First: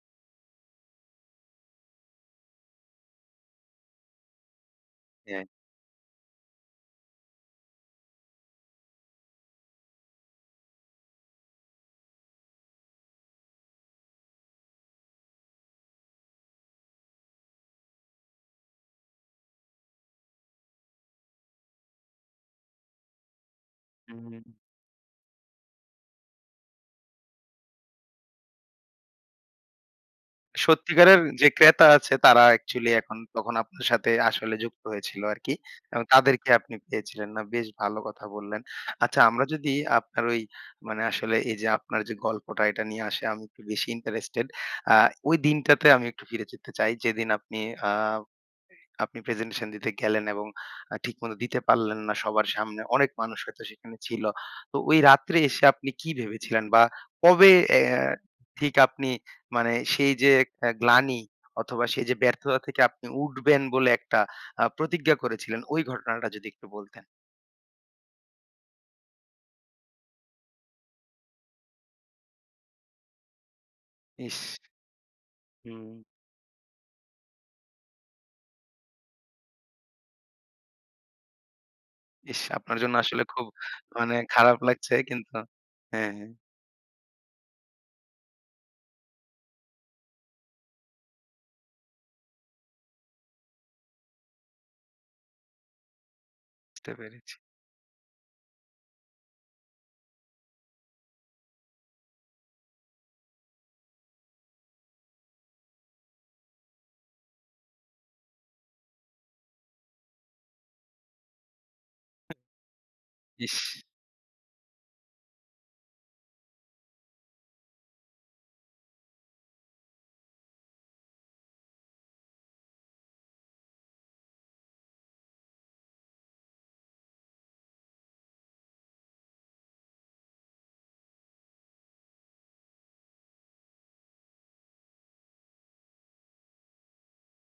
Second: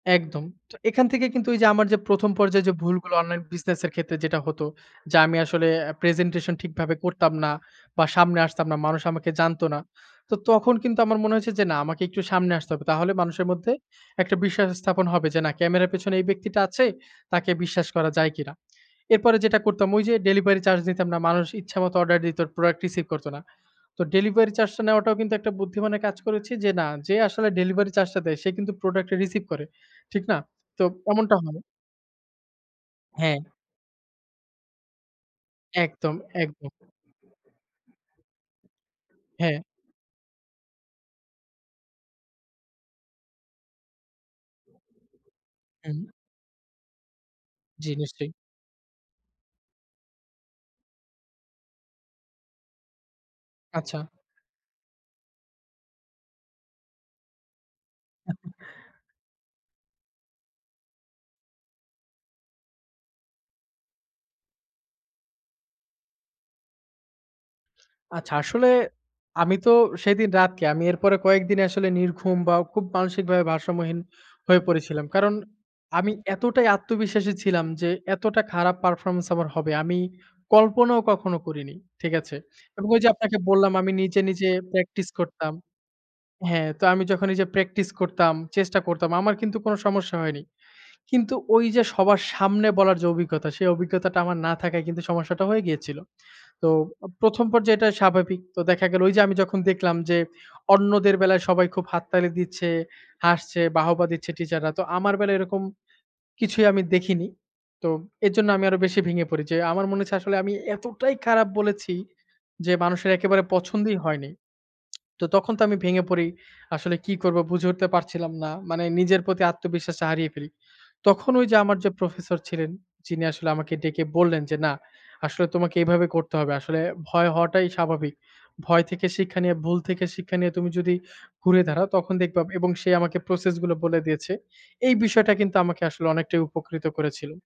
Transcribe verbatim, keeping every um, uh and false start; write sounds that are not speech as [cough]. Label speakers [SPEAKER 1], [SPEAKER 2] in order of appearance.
[SPEAKER 1] একদম। তো এখান থেকে কিন্তু এইযে আমার যে প্রথম পর্যায়ে যে ভুলগুলো অনলাইন বিজনেস এর ক্ষেত্রে যেটা হতো যে আমি
[SPEAKER 2] হ্যাঁ।
[SPEAKER 1] আসলে আ প্রেজেন্টেশন ঠিকভাবে করতাম না বা সামনে আসতাম না। মানুষ আমাকে জানতো না। তো তখন কিন্তু আমার মনে হয়েছে যে না আমাকে একটু সামনে আসতে হবে। তাহলে মানুষের মধ্যে একটা বিশ্বাস স্থাপন হবে যে না ক্যামেরার পেছনে এই ব্যক্তিটা আছে, তাকে বিশ্বাস করা যায় কিনা। এরপরে যেটা করতাম ওইযে ডেলিভারি চার্জ দিতাম না। মানুষ ইচ্ছামত অর্ডার দিত, প্রোডাক্ট রিসিভ করতো না। তো
[SPEAKER 2] হুম।
[SPEAKER 1] ডেলিভারি চার্জটা নেওয়াটাও কিন্তু একটা বুদ্ধিমানের কাজ করেছি যে না। যে আসলে ডেলিভারি চার্জটা দেয় সে কিন্তু প্রোডাক্টটা রিসিভ করে। ঠিক না? তো
[SPEAKER 2] সত্যিকারের
[SPEAKER 1] এমনটা
[SPEAKER 2] যে
[SPEAKER 1] হয়।
[SPEAKER 2] ক্রেতা আছে তারা অ্যাকচুয়ালি এখন
[SPEAKER 1] হ্যাঁ।
[SPEAKER 2] তখন আপনার সাথে আসলে যুক্ত হয়েছিল আরকি এবং
[SPEAKER 1] একদম,
[SPEAKER 2] তাদেরকে
[SPEAKER 1] একদম।
[SPEAKER 2] আপনি পেয়েছিলেন, না বেশ ভালো কথা বললেন। আচ্ছা আমরা
[SPEAKER 1] হ্যাঁ।
[SPEAKER 2] যদি আপনার ওই মানে আসলে এইযে আপনার যে গল্পটা এটা নিয়ে আসে আমি একটু বেশি ইন্টারেস্টেড। আ ওই দিনটাতে আমি
[SPEAKER 1] হু।
[SPEAKER 2] একটু ফিরে যেতে চাই। যেদিন আপনি আ
[SPEAKER 1] জি, নিশ্চয়ই।
[SPEAKER 2] আপনি প্রেজেন্টেশন দিতে গেলেন এবং আ ঠিকমতো দিতে পারলেন না সবার সামনে। অনেক মানুষ হয়তো সেখানে
[SPEAKER 1] আচ্ছা।
[SPEAKER 2] ছিল। তো ওই রাত্রে এসে আপনি কি ভেবেছিলেন বা কবে অ্যাঁ ঠিক
[SPEAKER 1] [chuckles]
[SPEAKER 2] আপনি মানে সেই যে একটা গ্লানি অথবা সেই যে ব্যর্থতা থেকে আপনি উঠবেন বলে একটা অ্যাঁ প্রতিজ্ঞা করেছিলেন ওই ঘটনাটা যদি একটু বলতেন?
[SPEAKER 1] আচ্ছা। আসলে আমি তো সেদিন রাত কি আমি এর পরে কয়েকদিন আসলে নির্ঘুম বা খুব মানসিকভাবে ভারসাম্যহীন
[SPEAKER 2] ইস!
[SPEAKER 1] হয়ে পড়েছিলাম। কারণ
[SPEAKER 2] হুম।
[SPEAKER 1] আমি এতটাই আত্মবিশ্বাসী ছিলাম যে এতটা খারাপ পারফরম্যান্স আমার হবে। আমি কল্পনাও কখনো করিনি। ঠিক আছে?
[SPEAKER 2] ইস! আপনার
[SPEAKER 1] এবং
[SPEAKER 2] জন্য
[SPEAKER 1] ওইযে
[SPEAKER 2] আসলে
[SPEAKER 1] আপনাকে
[SPEAKER 2] খুব
[SPEAKER 1] বললাম আমি
[SPEAKER 2] মানে
[SPEAKER 1] নিজে, নিজে
[SPEAKER 2] খারাপ লাগছে।
[SPEAKER 1] প্র্যাকটিস
[SPEAKER 2] কিন্তু
[SPEAKER 1] করতাম
[SPEAKER 2] হ্যাঁ, হ্যাঁ।
[SPEAKER 1] হ্যাঁ, তো আমি যখনই যে প্র্যাকটিস করতাম, চেষ্টা করতাম আমার কিন্তু কোনো সমস্যা হয়নি। কিন্তু ওইযে সবার সামনে বলার যে অভিজ্ঞতা সেই অভিজ্ঞতাটা আমার না থাকায় কিন্তু সমস্যাটা হয়ে গিয়েছিল। তো
[SPEAKER 2] বুঝতে
[SPEAKER 1] ও
[SPEAKER 2] পেরেছি।
[SPEAKER 1] প্রথম পর্যায়ে এটা স্বাভাবিক। তো দেখা গেলো ওইযে আমি যখন দেখলাম যে অন্যদের বেলায় সবাই খুব হাত তালি দিচ্ছে হাসছে, বাহবা দিচ্ছে টিচাররা তো আমার বেলায় এরকম কিছুই আমি দেখিনি। তো এর জন্য আমি আরো বেশি ভেঙে পড়ি যে আমার মনে হচ্ছে আসলে আমি এতটাই খারাপ বলেছি। যে মানুষের একেবারে
[SPEAKER 2] ইস!
[SPEAKER 1] পছন্দই হয়নি। [tsk] তো তখন তো আমি ভেঙে পড়ি। আসলে কি করব বুঝে উঠতে পারছিলাম না। মানে নিজের প্রতি আত্মবিশ্বাসটা হারিয়ে ফেলি। তখন ওইযে আমার যে প্রফেসর ছিলেন। যিনি আসলে আমাকে ডেকে বললেন যে না আসলে তোমাকে এভাবে করতে হবে। আসলে ভয় হওয়াটাই স্বাভাবিক। ভয় থেকে শিক্ষা নিয়ে ভুল থেকে শিক্ষা নিয়ে তুমি যদি ঘুরে দাঁড়াও তখন দেখবা এবং সে আমাকে প্রসেসগুলো বলে দিয়েছে। এই বিষয়টা কিন্তু আমাকে আসলে অনেকটাই উপকৃত করেছিল।